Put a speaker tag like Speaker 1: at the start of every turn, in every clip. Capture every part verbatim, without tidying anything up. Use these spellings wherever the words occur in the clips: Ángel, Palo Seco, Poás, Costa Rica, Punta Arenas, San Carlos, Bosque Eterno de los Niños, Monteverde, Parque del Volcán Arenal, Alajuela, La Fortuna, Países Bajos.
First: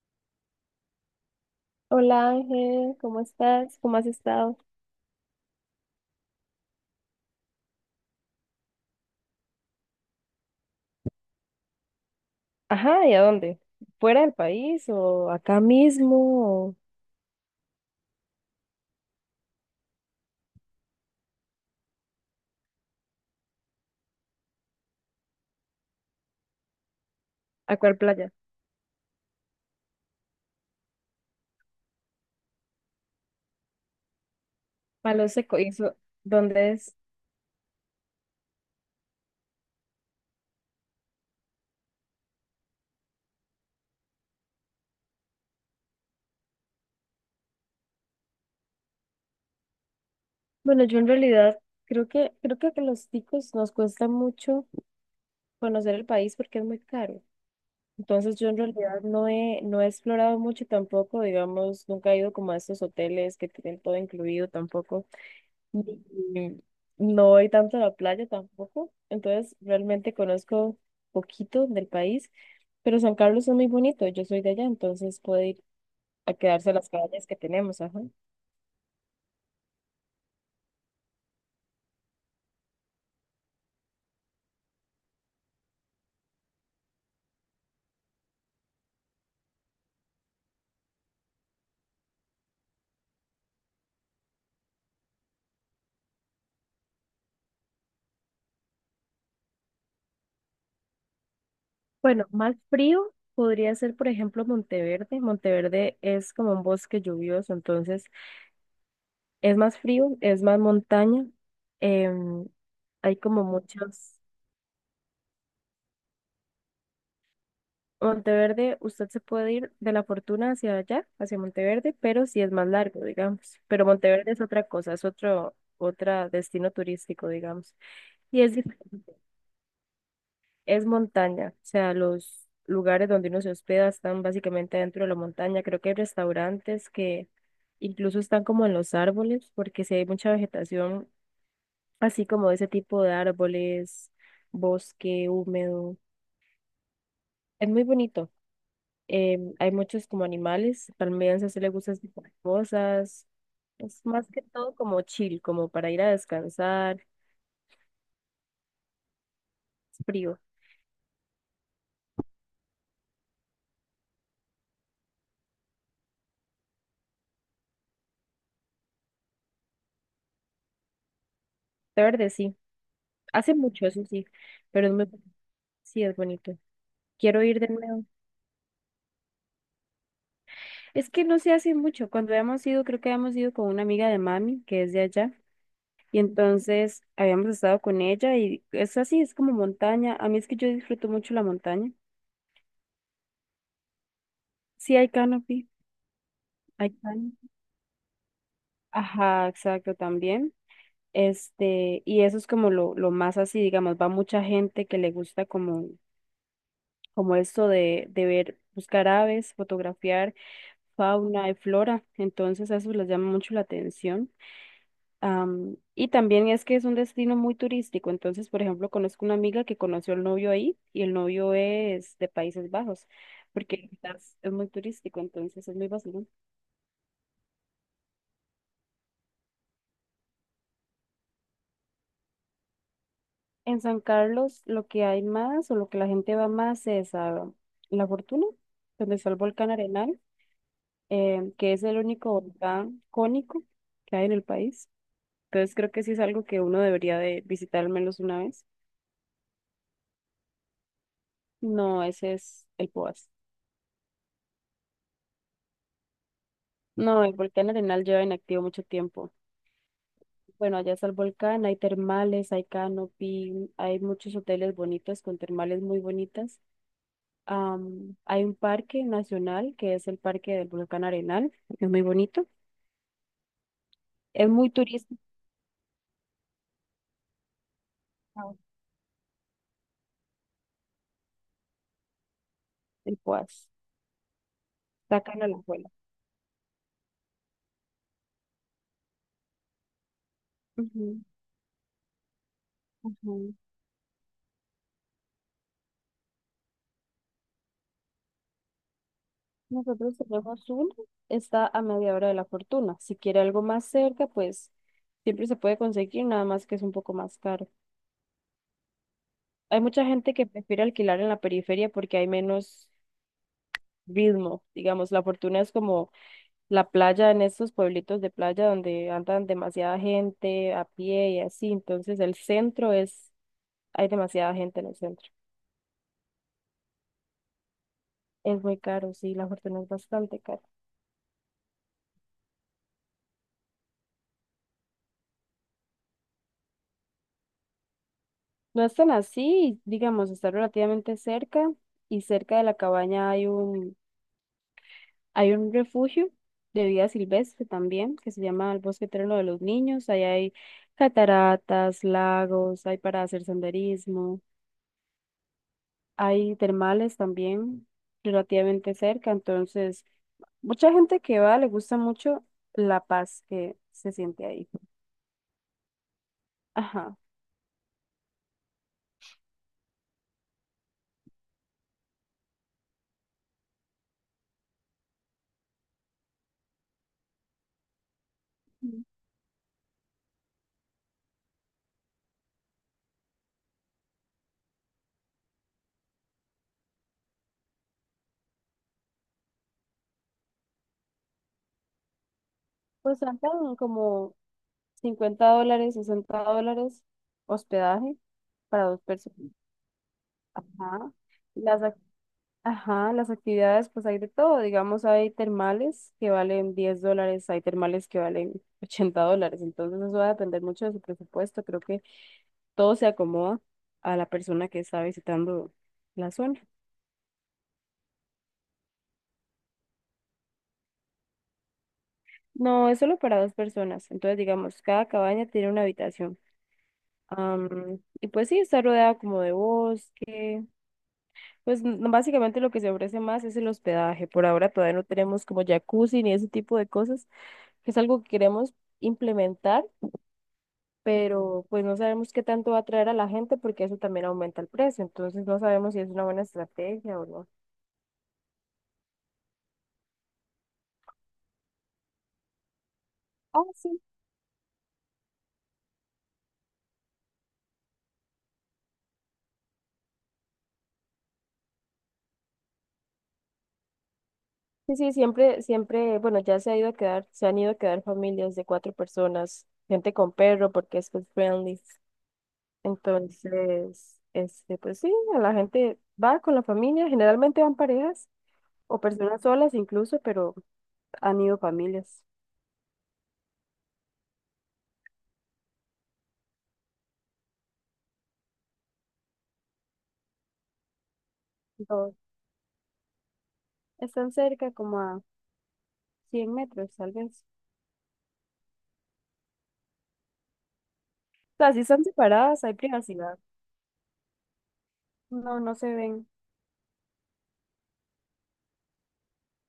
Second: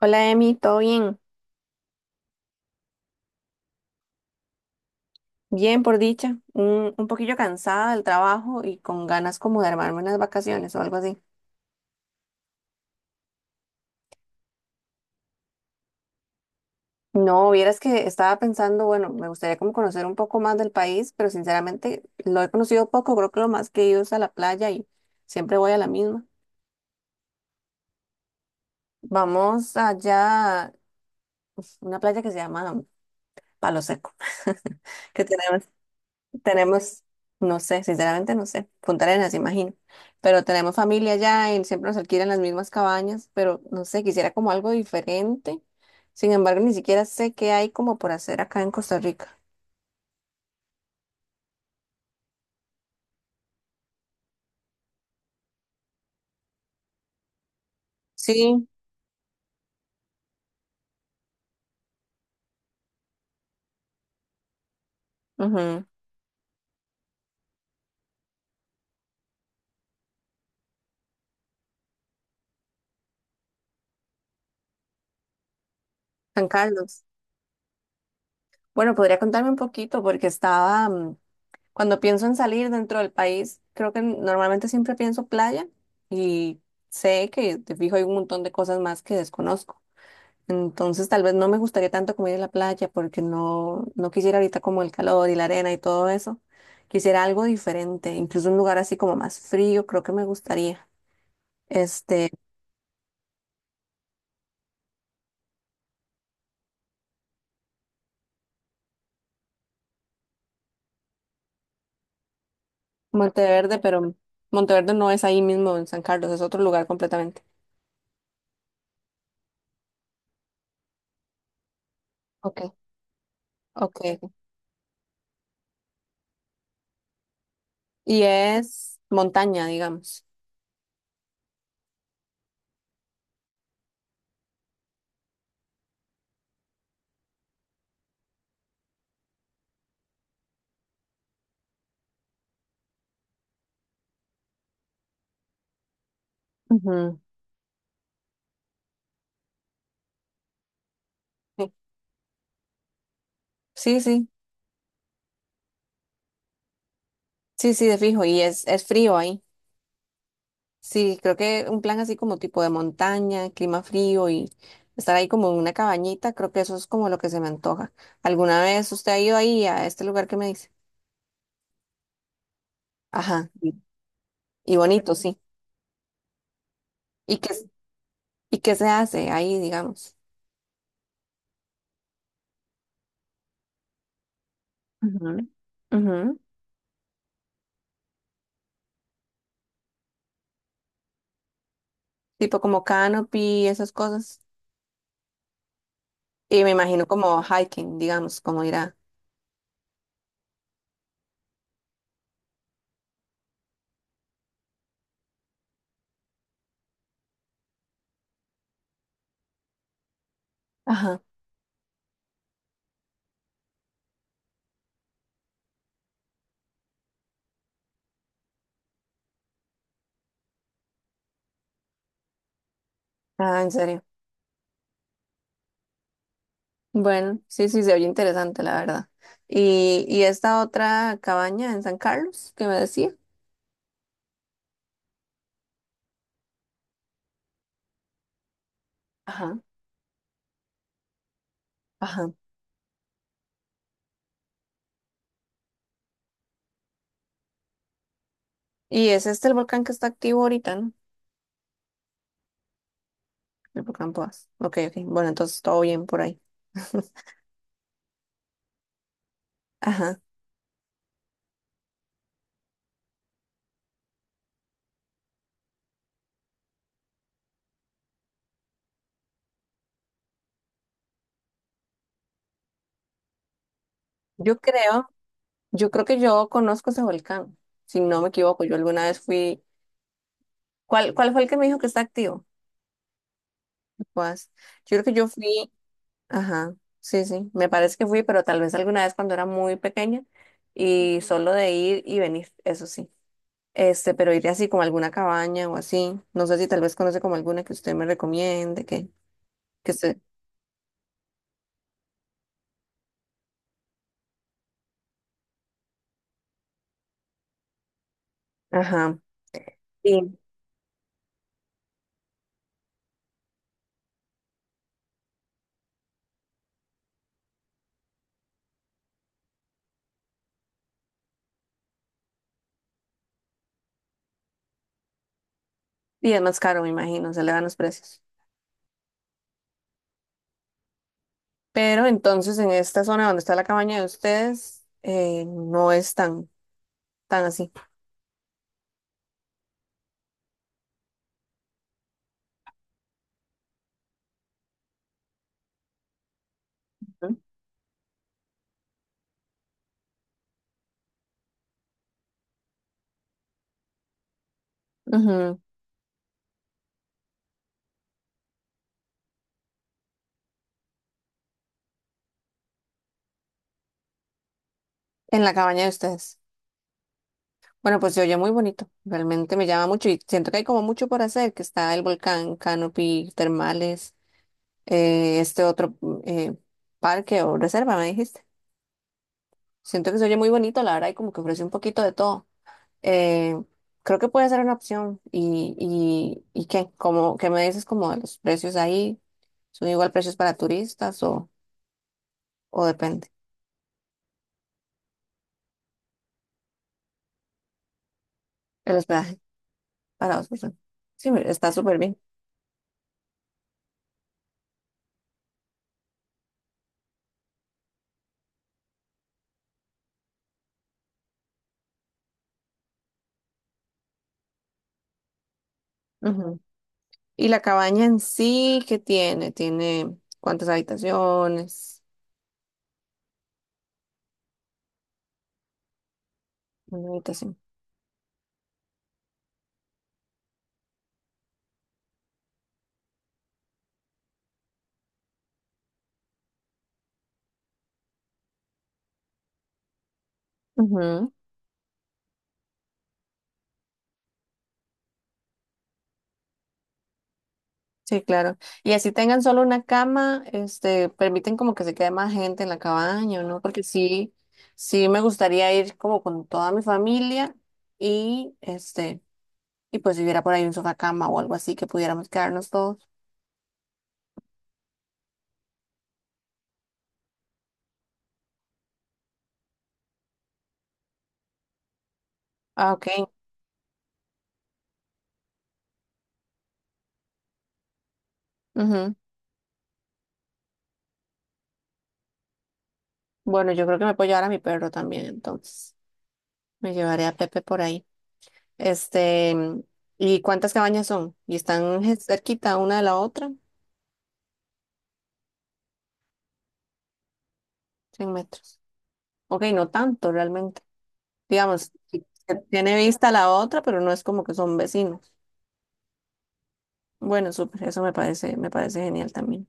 Speaker 1: Hola Emi, ¿todo bien?
Speaker 2: Hola Ángel, ¿cómo estás? ¿Cómo has estado?
Speaker 1: Bien, por dicha. Un, un poquillo cansada del trabajo y con ganas como de armarme unas vacaciones o algo así.
Speaker 2: Ajá, ¿y a dónde? ¿Fuera del país o acá mismo? O
Speaker 1: No, vieras que estaba pensando, bueno, me gustaría como conocer un poco más del país, pero sinceramente lo he conocido poco, creo que lo más que he ido es a la playa y siempre voy a la misma.
Speaker 2: ¿A cuál playa?
Speaker 1: Vamos allá, una playa que se llama Palo Seco, que
Speaker 2: Palo Seco,
Speaker 1: tenemos.
Speaker 2: ¿y eso dónde es?
Speaker 1: Tenemos, no sé, sinceramente no sé, Punta Arenas, imagino, pero tenemos familia allá y siempre nos alquilan las mismas cabañas, pero no sé, quisiera como algo diferente. Sin embargo, ni siquiera sé qué hay como por hacer acá en Costa Rica.
Speaker 2: Bueno, yo en realidad creo que creo que a los ticos nos cuesta mucho conocer el país porque es muy caro. Entonces yo en
Speaker 1: Sí,
Speaker 2: realidad no he, no he explorado mucho tampoco, digamos, nunca he ido como a estos hoteles que tienen todo incluido tampoco.
Speaker 1: ujú.
Speaker 2: Y no voy tanto a la playa tampoco, entonces realmente conozco poquito del país, pero San Carlos es muy bonito, yo soy de allá, entonces puedo ir a
Speaker 1: San
Speaker 2: quedarse a las
Speaker 1: Carlos.
Speaker 2: playas que tenemos, ajá.
Speaker 1: Bueno, podría contarme un poquito porque estaba, mm, cuando pienso en salir dentro del país, creo que normalmente siempre pienso playa y sé que de fijo hay un montón de cosas más que desconozco. Entonces, tal vez no me gustaría tanto como ir a la playa porque no, no quisiera ahorita como el calor y la arena y todo eso. Quisiera algo diferente, incluso un lugar así como más frío, creo que me gustaría.
Speaker 2: Bueno,
Speaker 1: Este,
Speaker 2: más frío podría ser, por ejemplo, Monteverde. Monteverde es como un bosque lluvioso, entonces es más frío, es más montaña, em, hay como
Speaker 1: Monteverde, pero
Speaker 2: muchos,
Speaker 1: Monteverde no es ahí mismo en San Carlos, es otro lugar completamente.
Speaker 2: Monteverde, usted se puede ir de La Fortuna hacia allá, hacia Monteverde, pero sí es más
Speaker 1: Ok,
Speaker 2: largo, digamos. Pero
Speaker 1: ok.
Speaker 2: Monteverde es otra cosa, es otro, otra destino turístico, digamos.
Speaker 1: Y
Speaker 2: Y es, dif-
Speaker 1: es montaña, digamos.
Speaker 2: es montaña, o sea, los lugares donde uno se hospeda están básicamente dentro de la montaña. Creo que hay restaurantes que incluso están como en los árboles, porque sí hay mucha vegetación, así como ese tipo de árboles, bosque húmedo. Es muy bonito. Em, hay muchos como animales, también se le
Speaker 1: Ujú.
Speaker 2: gusta ese tipo de cosas.
Speaker 1: Sí, sí,
Speaker 2: Es más
Speaker 1: sí,
Speaker 2: que todo como chill, como para ir a descansar.
Speaker 1: sí, sí, de fijo. Y es, es frío ahí.
Speaker 2: Es frío.
Speaker 1: Sí, creo que un plan así como tipo de montaña, clima frío y estar ahí como en una cabañita, creo que eso es como lo que se me antoja. ¿Alguna vez usted ha ido ahí a este lugar que me dice?
Speaker 2: De verde sí.
Speaker 1: Ajá,
Speaker 2: Hace
Speaker 1: sí.
Speaker 2: mucho, eso sí,
Speaker 1: Y
Speaker 2: pero es muy,
Speaker 1: bonito, sí.
Speaker 2: sí es bonito.
Speaker 1: ¿Y
Speaker 2: Quiero
Speaker 1: qué,
Speaker 2: ir de nuevo.
Speaker 1: y qué se hace ahí, digamos?
Speaker 2: Es que no se hace mucho. Cuando habíamos ido, creo que habíamos ido con una amiga de mami, que es de allá.
Speaker 1: Ujú. Ujú.
Speaker 2: Y entonces habíamos estado con ella y es así, es como montaña. A mí es que yo disfruto mucho la montaña.
Speaker 1: Tipo como canopy, esas cosas.
Speaker 2: Sí hay canopy,
Speaker 1: Y me
Speaker 2: hay
Speaker 1: imagino como
Speaker 2: canopy.
Speaker 1: hiking, digamos, como ir a...
Speaker 2: Ajá, exacto, también. Este, y eso es como lo, lo más así, digamos, va mucha gente que le gusta como, como esto de, de ver, buscar aves, fotografiar
Speaker 1: Ajá.
Speaker 2: fauna y flora, entonces eso les llama mucho la atención. Am, y también es que es un destino muy turístico, entonces, por ejemplo, conozco una amiga que conoció al novio ahí y el novio es de Países Bajos,
Speaker 1: Ah, ¿en
Speaker 2: porque
Speaker 1: serio?
Speaker 2: quizás es muy turístico, entonces es muy vacilón.
Speaker 1: Bueno, sí, sí, se oye interesante, la verdad. ¿Y, y esta otra cabaña en San Carlos que me decía?
Speaker 2: En San Carlos lo que hay más o lo que la gente va más es a La Fortuna, donde está el
Speaker 1: Ajá,
Speaker 2: volcán Arenal, eh, que es el
Speaker 1: ajá.
Speaker 2: único volcán cónico que hay en el país. Entonces creo que sí es algo que uno debería de visitar al menos una vez.
Speaker 1: ¿Y es este el volcán que está activo ahorita, no?
Speaker 2: No, ese es el Poás.
Speaker 1: El volcán Poás. Ok, ok. Bueno, entonces todo bien por ahí.
Speaker 2: No, el volcán Arenal lleva inactivo mucho tiempo.
Speaker 1: Ajá.
Speaker 2: Bueno, allá está el volcán, hay termales, hay canopy, hay muchos hoteles bonitos con termales muy bonitas. Am, hay un parque nacional que es el Parque del Volcán Arenal, es muy bonito, es
Speaker 1: Yo
Speaker 2: muy
Speaker 1: creo,
Speaker 2: turístico,
Speaker 1: yo creo que yo conozco ese volcán, si no me equivoco. Yo alguna vez fui. ¿Cuál, cuál fue el que me dijo que está activo?
Speaker 2: el Poás,
Speaker 1: El Poás yo creo que
Speaker 2: está
Speaker 1: yo
Speaker 2: acá en
Speaker 1: fui.
Speaker 2: Alajuela.
Speaker 1: Ajá. Sí, sí. Me parece que fui, pero tal vez alguna vez cuando era muy pequeña y
Speaker 2: Ujú,
Speaker 1: solo de ir y venir, eso sí.
Speaker 2: ujú.
Speaker 1: Este, pero ir así como a alguna cabaña o así. No sé si tal vez conoce como alguna que usted me recomiende, que, que usted.
Speaker 2: Nosotros tenemos uno, está a media hora de la fortuna. Si quiere algo más cerca, pues siempre se puede conseguir, nada más que es un poco más caro.
Speaker 1: Ajá.
Speaker 2: Hay mucha gente
Speaker 1: Sí.
Speaker 2: que prefiere alquilar en la periferia porque hay menos ritmo, digamos, la fortuna es como la playa en estos pueblitos de playa donde andan demasiada gente a pie y así. Entonces el centro es, hay demasiada gente en el centro.
Speaker 1: Y es más caro, me imagino, se le dan los precios.
Speaker 2: Es muy caro, sí, la fortuna es bastante cara.
Speaker 1: Pero entonces en esta zona donde está la cabaña de ustedes, eh, no es tan, tan así.
Speaker 2: No es tan así, digamos, está relativamente cerca y cerca de la cabaña hay un, hay un refugio de vida
Speaker 1: Ujú.
Speaker 2: silvestre también que se llama el Bosque Eterno de los Niños. Ahí hay cataratas, lagos, hay para hacer senderismo,
Speaker 1: Ujú.
Speaker 2: hay termales también relativamente cerca, entonces mucha gente que va le gusta mucho la paz que se siente ahí.
Speaker 1: En la cabaña de ustedes.
Speaker 2: Ajá.
Speaker 1: Bueno, pues se oye muy bonito. Realmente me llama mucho y siento que hay como mucho por hacer, que está el volcán, canopy, termales, eh, este otro mm, eh, parque o reserva, me dijiste.
Speaker 2: Mm.
Speaker 1: Siento que se oye muy bonito, la verdad, y como que ofrece un poquito de todo. Eh, creo que puede ser una opción. ¿Y, y, y qué? Como, ¿qué me dices como de los precios ahí? ¿Son igual precios para turistas o, o
Speaker 2: Pues
Speaker 1: depende?
Speaker 2: sacan como cincuenta dólares, sesenta dólares hospedaje para
Speaker 1: El
Speaker 2: dos
Speaker 1: hospedaje
Speaker 2: personas.
Speaker 1: para dos personas.
Speaker 2: Ajá.
Speaker 1: Sí, mira, está
Speaker 2: Las, ac-
Speaker 1: súper bien.
Speaker 2: ajá, las actividades, pues hay de todo. Digamos, hay termales que valen diez dólares, hay termales que valen ochenta dólares. Entonces eso va a depender mucho de su presupuesto. Creo que todo se acomoda a la persona que está visitando la zona.
Speaker 1: Ujú. ¿Y la cabaña en sí qué tiene? ¿Tiene cuántas habitaciones?
Speaker 2: No, es solo para dos personas. Entonces, digamos, cada cabaña tiene una habitación.
Speaker 1: Una habitación.
Speaker 2: Am, y pues sí, está rodeada como de bosque. Pues n- básicamente lo que se ofrece más es el hospedaje. Por ahora todavía no tenemos como jacuzzi ni ese tipo de cosas, que es algo que queremos implementar, pero pues no sabemos qué tanto va a atraer a la gente porque eso también aumenta el precio. Entonces no sabemos si es una buena estrategia o no.
Speaker 1: Sí, claro. Y así tengan solo una cama, este, permiten como que se quede más gente en la cabaña, ¿no?
Speaker 2: Ah,
Speaker 1: Porque
Speaker 2: sí.
Speaker 1: sí, sí me gustaría ir como con toda mi familia y este, y pues si hubiera por ahí un sofá cama o algo así que pudiéramos quedarnos todos.
Speaker 2: Sí, sí, siempre, siempre, bueno, ya se ha ido a quedar, se han ido a quedar familias de cuatro personas, gente con perro porque es pet friendly.
Speaker 1: Ah, ok.
Speaker 2: Entonces, este, pues sí, a la gente va con la familia, generalmente van parejas o
Speaker 1: Ujú.
Speaker 2: personas solas incluso, pero han ido familias.
Speaker 1: Bueno, yo creo que me puedo llevar a mi perro también, entonces. Me llevaré a Pepe por ahí. Este, ¿y cuántas cabañas son? ¿Y están
Speaker 2: No,
Speaker 1: je- cerquita una de la otra?
Speaker 2: están cerca como a cien metros, tal vez.
Speaker 1: Cien metros. Ok, no tanto realmente.
Speaker 2: O sea, si
Speaker 1: Digamos,
Speaker 2: están
Speaker 1: que
Speaker 2: separadas, hay
Speaker 1: tiene vista
Speaker 2: privacidad.
Speaker 1: la otra, pero no es como que son vecinos.
Speaker 2: No, no se ven.
Speaker 1: Bueno, súper, eso me parece, me parece genial también.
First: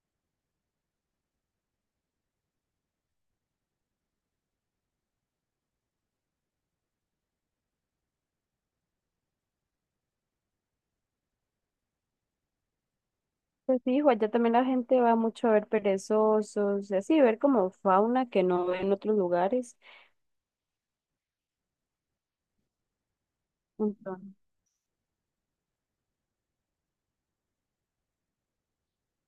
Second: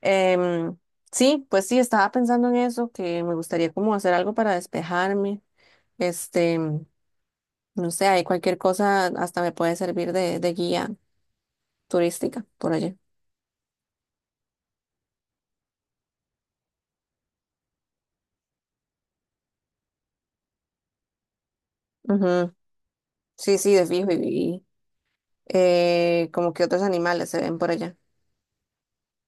Speaker 1: Em, sí, pues sí, estaba pensando en eso, que me gustaría como hacer algo para despejarme. Este, no sé, hay cualquier cosa, hasta me puede servir de, de guía turística por allá.
Speaker 2: Pues sí, hijo, allá también la gente va mucho a ver perezosos, y así, ver como fauna que no ve en otros lugares.
Speaker 1: Ujú. Sí, sí, de fijo, y,
Speaker 2: Montón.
Speaker 1: y, eh, como que otros animales se ven por allá.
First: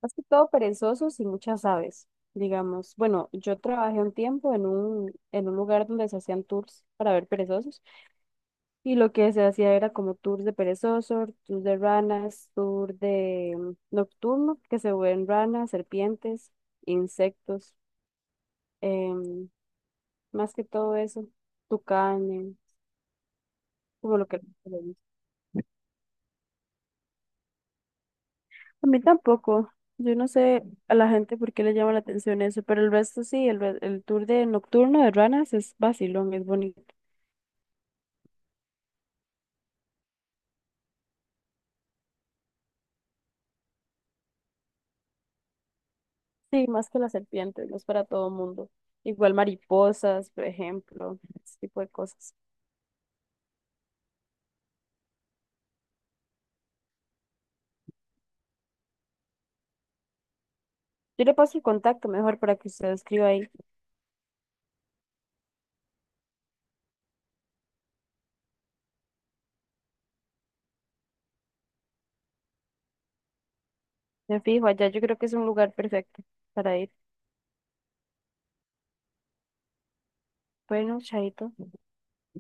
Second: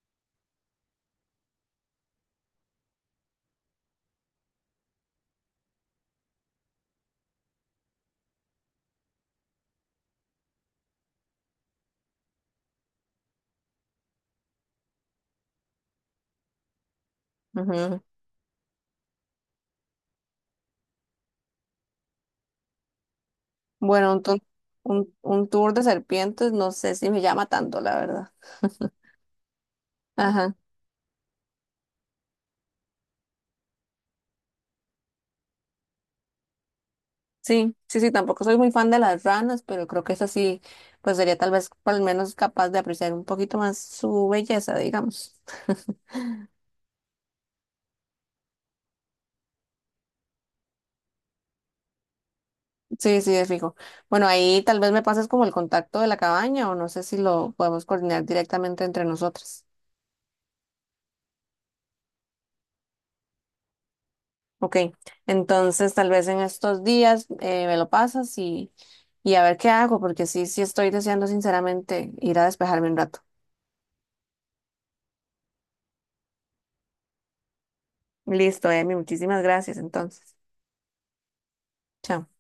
Speaker 2: Más que todo perezosos y muchas aves, digamos. Bueno, yo trabajé un tiempo en un, en un lugar donde se hacían tours para ver perezosos y lo que se hacía era como tours de perezosos, tours de ranas, tour de mm, nocturno, que se ven ranas, serpientes, insectos,
Speaker 1: Ujú.
Speaker 2: em, más que todo eso, tucanes,
Speaker 1: Bueno,
Speaker 2: como
Speaker 1: un,
Speaker 2: lo
Speaker 1: tu-
Speaker 2: que...
Speaker 1: un, un tour de serpientes, no sé si me llama tanto, la verdad.
Speaker 2: A mí tampoco. Yo no
Speaker 1: Ajá.
Speaker 2: sé a la gente por qué le llama la atención eso, pero el resto sí, el, re- el tour de nocturno de ranas es vacilón, es bonito.
Speaker 1: Sí, sí, sí, tampoco soy muy fan de las ranas, pero creo que esa sí, pues sería tal vez por lo menos capaz de apreciar un poquito más su belleza, digamos.
Speaker 2: Sí, más que las serpientes, no es para todo mundo. Igual mariposas, por ejemplo, ese tipo de cosas.
Speaker 1: Sí, sí, es fijo. Bueno, ahí tal vez me pases como el contacto de la cabaña o no sé si lo podemos coordinar directamente entre nosotras.
Speaker 2: Yo le paso el contacto mejor para que usted escriba ahí.
Speaker 1: Ok, entonces tal vez en estos días eh, me lo pasas y, y a ver qué hago, porque sí, sí estoy deseando sinceramente ir a despejarme un rato.
Speaker 2: Me fijo, allá yo creo que es un lugar perfecto para ir.
Speaker 1: Listo, Emi, muchísimas gracias entonces.
Speaker 2: Bueno, chaito.
Speaker 1: Chao.